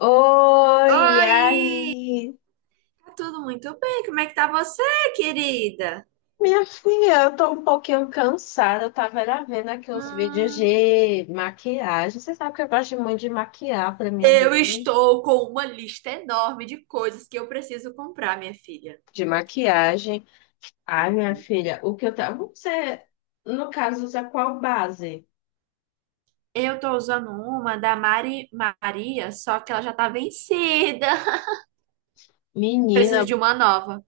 Oi, e Oi, aí? tá tudo muito bem? Como é que tá você, querida? Minha filha, eu tô um pouquinho cansada. Eu tava era vendo aqui os vídeos Hum, de maquiagem. Você sabe que eu gosto muito de maquiar, pra mim é eu bem estou com uma lista enorme de coisas que eu preciso comprar, minha filha. de maquiagem. Ai, minha Uhum. filha, o que eu tava. Você, no caso, usa qual base? Eu tô usando uma da Mari Maria, só que ela já tá vencida. Menina, Preciso de uma nova.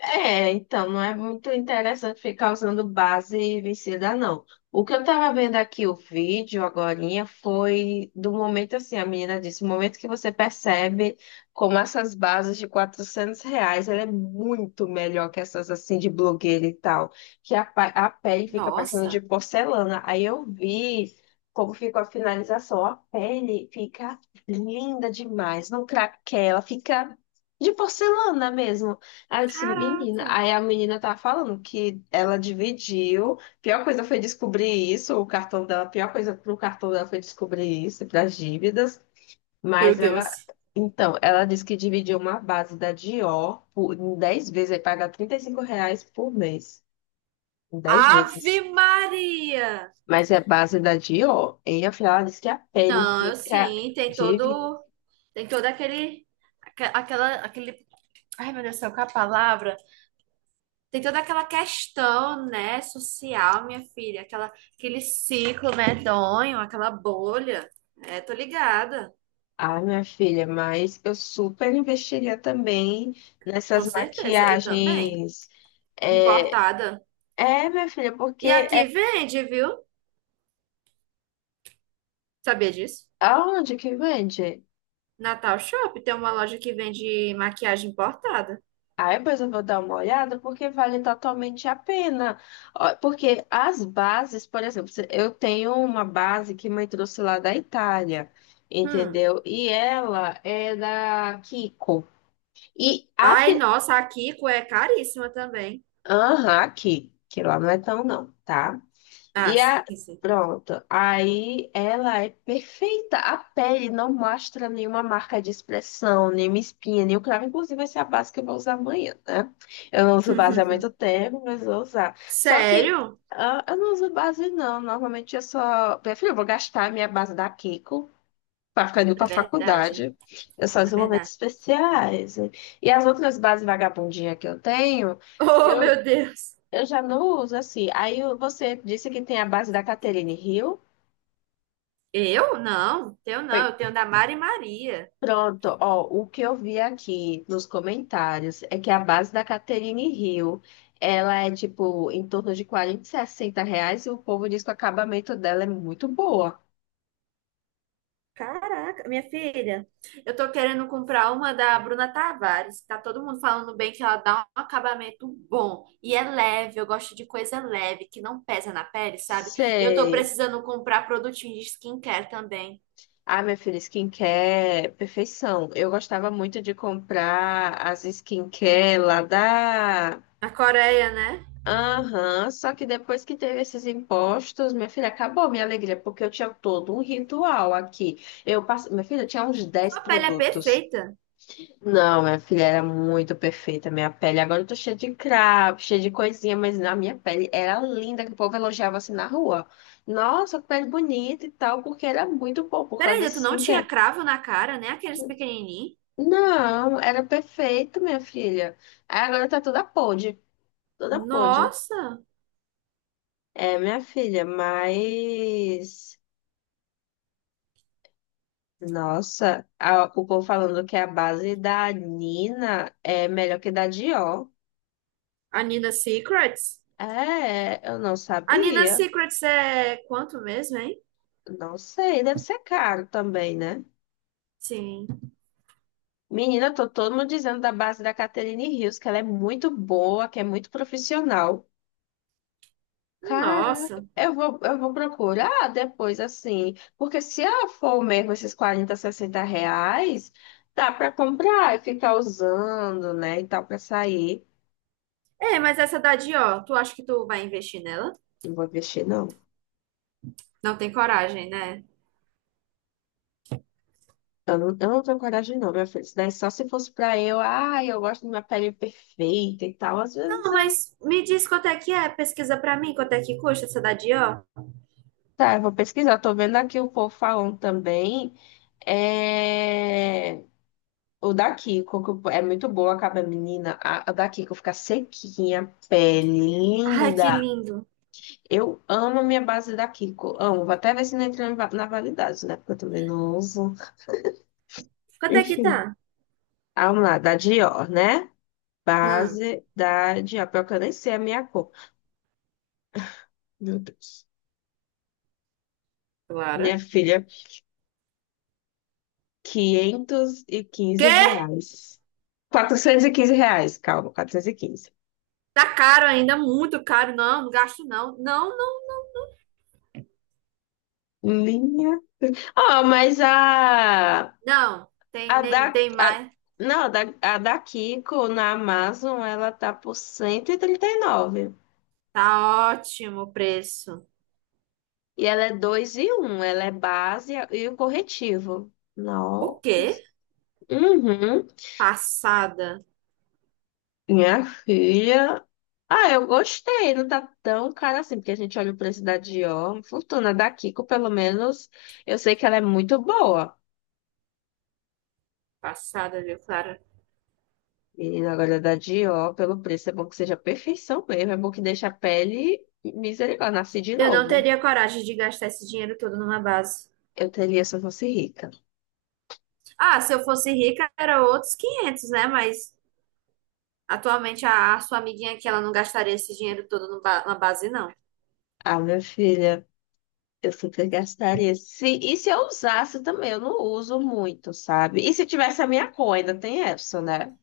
é, então, não é muito interessante ficar usando base vencida, não. O que eu tava vendo aqui, o vídeo agorinha, foi do momento assim, a menina disse, o momento que você percebe como essas bases de 400 reais, ela é muito melhor que essas assim de blogueira e tal, que a pele fica parecendo de Nossa, porcelana. Aí eu vi como ficou a finalização, a pele fica linda demais, não craquela, fica de porcelana mesmo. Aí eu disse, menina. caraca. Aí a menina tá falando que ela dividiu. Pior coisa foi descobrir isso, o cartão dela. Pior coisa pro cartão dela foi descobrir isso, pras dívidas. Meu Mas ela. Deus. Então, ela disse que dividiu uma base da Dior por, em 10 vezes, aí paga 35 reais por mês. Em 10 Ave vezes. Maria! Mas é base da Dior. E afinal, ela disse que a pele Não, eu fica. sim, Dívida. Tem todo aquele, aque- aquela, aquele, ai meu Deus do céu, qual é a palavra? Tem toda aquela questão, né, social, minha filha, aquela, aquele ciclo medonho, aquela bolha. É, tô ligada, Ah, minha filha, mas eu super investiria também com nessas certeza, eu também. maquiagens. É, Importada. é, minha filha, porque E é aqui vende, viu? Sabia disso? aonde que vende? Natal Shop tem uma loja que vende maquiagem importada. Aí depois eu vou dar uma olhada porque vale totalmente a pena. Ó, porque as bases, por exemplo, eu tenho uma base que mãe trouxe lá da Itália, Hum. entendeu? E ela é da Kiko. E a, Ai, fi- nossa, a Kiko é caríssima também. aham, aqui, que lá não é tão não, tá? Ah, E a... sim, sim. Pronto. Aí ela é perfeita. A pele não mostra nenhuma marca de expressão, nenhuma espinha, nenhum cravo. Inclusive, vai ser a base que eu vou usar amanhã, né? Eu não uso base há muito tempo, mas vou usar. Só que Sério? ah, eu não uso base, não. Normalmente eu só... Prefiro, eu vou gastar a minha base da Kiko para ficar indo É para verdade, faculdade. Eu só é uso em momentos verdade. especiais. E as outras bases vagabundinhas que eu tenho, Oh, eu meu Deus. eu já não uso assim. Aí você disse que tem a base da Catherine Hill. Eu? Não, teu Foi. não, eu tenho da Mari Maria. Pronto, ó, o que eu vi aqui nos comentários é que a base da Catherine Hill, ela é tipo em torno de 40, 60 reais, e o povo diz que o acabamento dela é muito boa. Caraca, minha filha, eu tô querendo comprar uma da Bruna Tavares. Tá todo mundo falando bem que ela dá um acabamento bom e é leve. Eu gosto de coisa leve, que não pesa na pele, sabe? E eu tô Sei. precisando comprar produtinho de skincare também. Ah, minha filha, skincare, perfeição. Eu gostava muito de comprar as skincare lá da... Na Coreia, né? Aham, só que depois que teve esses impostos, minha filha, acabou minha alegria, porque eu tinha todo um ritual aqui. Minha filha, eu tinha uns 10 Sua pele é produtos. perfeita. Não, minha filha, era muito perfeita minha pele. Agora eu tô cheia de cravo, cheia de coisinha, mas na minha pele era linda, que o povo elogiava assim na rua. Nossa, que pele bonita e tal, porque era muito bom por causa Peraí, dessa tu não tinha skincare. cravo na cara, né? Aqueles pequenininhos? Não, era perfeito, minha filha. Aí agora tá toda podre, toda podre. Nossa! É, minha filha, mas, nossa, o povo falando que a base da Nina é melhor que da Dior. A Nina Secrets? É, eu não A Nina sabia. Secrets é quanto mesmo, hein? Não sei, deve ser caro também, né? Sim. Menina, tô todo mundo dizendo da base da Catherine Rios, que ela é muito boa, que é muito profissional. Caraca, Nossa. eu vou procurar depois, assim. Porque se ela for mesmo esses 40, 60 reais, dá pra comprar e ficar usando, né? E tal, pra sair. É, mas essa da Dior, tu acha que tu vai investir nela? Não vou investir, não. Não tem coragem, né? Eu não tenho coragem, não, minha filha. Isso daí só se fosse pra eu, ai, eu gosto de minha pele perfeita e tal. Às vezes Não, eu. mas me diz quanto é que é, pesquisa pra mim quanto é que custa essa da Dior. Tá, eu vou pesquisar. Tô vendo aqui o povo falando também. É. O da Kiko, que é muito boa acaba menina. A da Kiko fica sequinha, pele Ai, que linda. lindo. Eu amo a minha base da Kiko. Amo. Vou até ver se não entra na validade, né? Porque eu também não uso. Quanto é que Enfim. tá? Ah, vamos lá, da Dior, né? Hum, Base da Dior. Pior que eu nem sei a minha cor. Meu Deus. Minha Clara. filha, 515 Quê? reais. 415 reais, calma, 415. Tá caro ainda, muito caro. Não, não gasto não. Não, não, Minha. Ó, mas não. Tem a nem da. tem a- mais. não, a da Kiko na Amazon, ela tá por 130 e nove. Tá ótimo o preço. E ela é 2 e um, ela é base e o corretivo. O Nossa. quê? Uhum. Passada. Minha filha. Ah, eu gostei, não tá tão cara assim, porque a gente olha o preço da Dior. Fortuna da Kiko, pelo menos, eu sei que ela é muito boa. Passada, viu, Clara? E agora da Dior, pelo preço, é bom que seja perfeição mesmo, é bom que deixe a pele misericórdia, nasce de Eu não novo. teria coragem de gastar esse dinheiro todo numa base. Eu teria se eu fosse rica. Ah, se eu fosse rica, era outros 500, né? Mas atualmente a sua amiguinha aqui, ela não gastaria esse dinheiro todo na base, não. Ah, minha filha, eu super gastaria. Se, e se eu usasse também, eu não uso muito, sabe? E se tivesse a minha cor, ainda tem essa, né?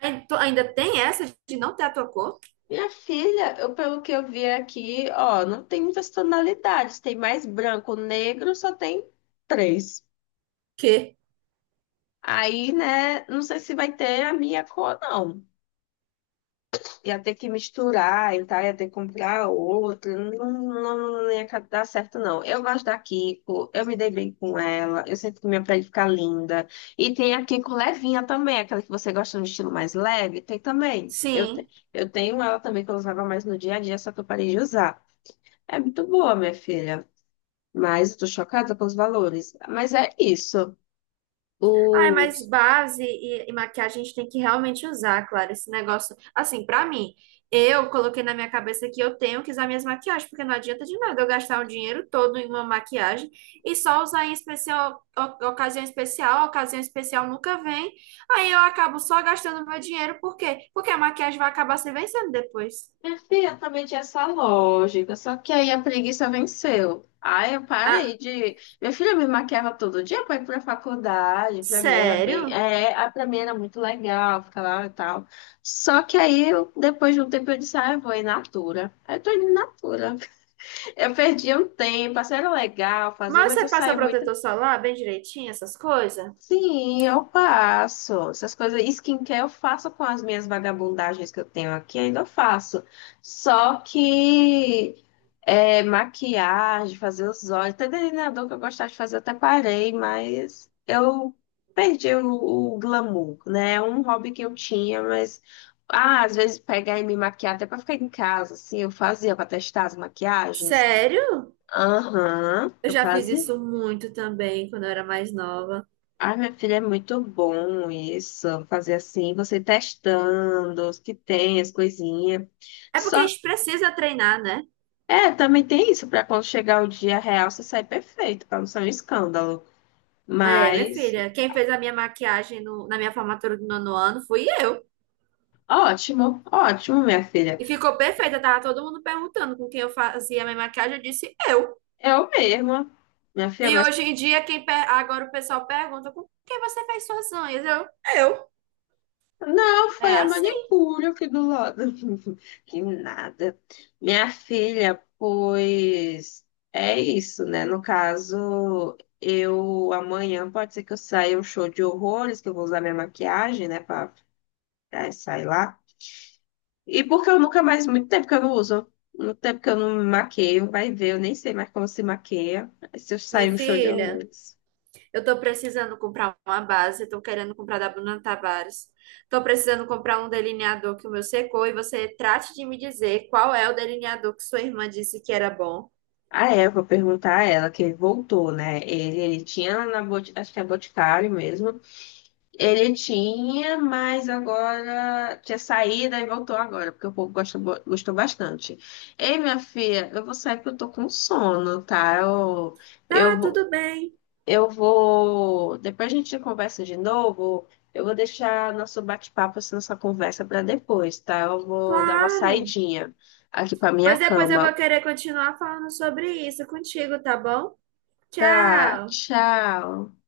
Ai, tu ainda tem essa de não ter a tua cor? Minha filha, eu, pelo que eu vi aqui, ó, não tem muitas tonalidades, tem mais branco, negro, só tem três. Que Aí, né, não sei se vai ter a minha cor, não. Ia ter que misturar e tal, ia ter que comprar outra, não, não, não ia dar certo, não. Eu gosto da Kiko, eu me dei bem com ela, eu sinto que minha pele fica linda. E tem a Kiko levinha também, aquela que você gosta no estilo mais leve, tem também. Eu, te- sim. eu tenho ela também que eu usava mais no dia a dia, só que eu parei de usar. É muito boa, minha filha. Mas eu tô chocada com os valores. Mas é isso. Ai, mas Os... base e maquiagem a gente tem que realmente usar, claro, esse negócio. Assim, pra mim, eu coloquei na minha cabeça que eu tenho que usar minhas maquiagens, porque não adianta de nada eu gastar o dinheiro todo em uma maquiagem e só usar em especial, ocasião especial, ocasião especial nunca vem. Aí eu acabo só gastando meu dinheiro, por quê? Porque a maquiagem vai acabar se vencendo depois. Minha filha também tinha essa lógica, só que aí a preguiça venceu. Aí eu Ah, parei de. Minha filha me maquiava todo dia para ir pra faculdade. Pra mim era bem. sério? É, pra mim era muito legal ficar lá e tal. Só que aí, depois de um tempo, eu disse: ah, eu vou em Natura. Aí eu tô indo em Natura. Eu perdi um tempo, assim, era legal fazer, Mas mas você eu passa saí muito. protetor solar bem direitinho, essas coisas? Sim, eu faço. Essas coisas, skincare eu faço com as minhas vagabundagens que eu tenho aqui, ainda eu faço. Só que é, maquiagem, fazer os olhos, até delineador que eu gostava de fazer, eu até parei, mas eu perdi o glamour, né? É um hobby que eu tinha, mas ah, às vezes pegar e me maquiar até pra ficar em casa, assim, eu fazia pra testar as maquiagens. Sério? Aham, Eu eu já fiz fazia. isso muito também quando eu era mais nova. Ai, minha filha, é muito bom isso, fazer assim, você testando os que tem, as coisinhas. É porque a Só, gente precisa treinar, né? é, também tem isso, para quando chegar o dia real, você sair perfeito, para não ser um escândalo. É, minha Mas, filha, quem fez a minha maquiagem na minha formatura do nono ano fui eu. ótimo, ótimo, minha filha. E ficou perfeita, tava todo mundo perguntando com quem eu fazia a minha maquiagem, eu disse eu. Eu mesma, minha E filha. hoje em dia, agora o pessoal pergunta com quem você fez suas unhas? Eu, eu. Não, É foi a assim, manicure aqui do lado. Que nada. Minha filha, pois é isso, né? No caso, eu amanhã pode ser que eu saia um show de horrores, que eu vou usar minha maquiagem, né, pra sair lá. E porque eu nunca mais, muito tempo que eu não uso, muito tempo que eu não me maqueio, vai ver, eu nem sei mais como se maqueia. Se eu minha sair um show de filha. horrores. Eu tô precisando comprar uma base, tô querendo comprar da Bruna Tavares. Tô precisando comprar um delineador que o meu secou e você trate de me dizer qual é o delineador que sua irmã disse que era bom. Ah, é, eu vou perguntar a ela, que ele voltou, né? Ele tinha acho que é Boticário mesmo. Ele tinha, mas agora tinha saída e voltou agora, porque o povo gosta, gostou bastante. Ei, minha filha, eu vou sair porque eu tô com sono, tá? Tá, eu, vou- tudo bem, eu vou. Depois a gente conversa de novo. Eu vou deixar nosso bate-papo, assim, nossa conversa para depois, tá? Eu vou dar uma claro. saidinha aqui para minha Pois depois eu vou cama. querer continuar falando sobre isso contigo, tá bom? Tá, Tchau. tchau.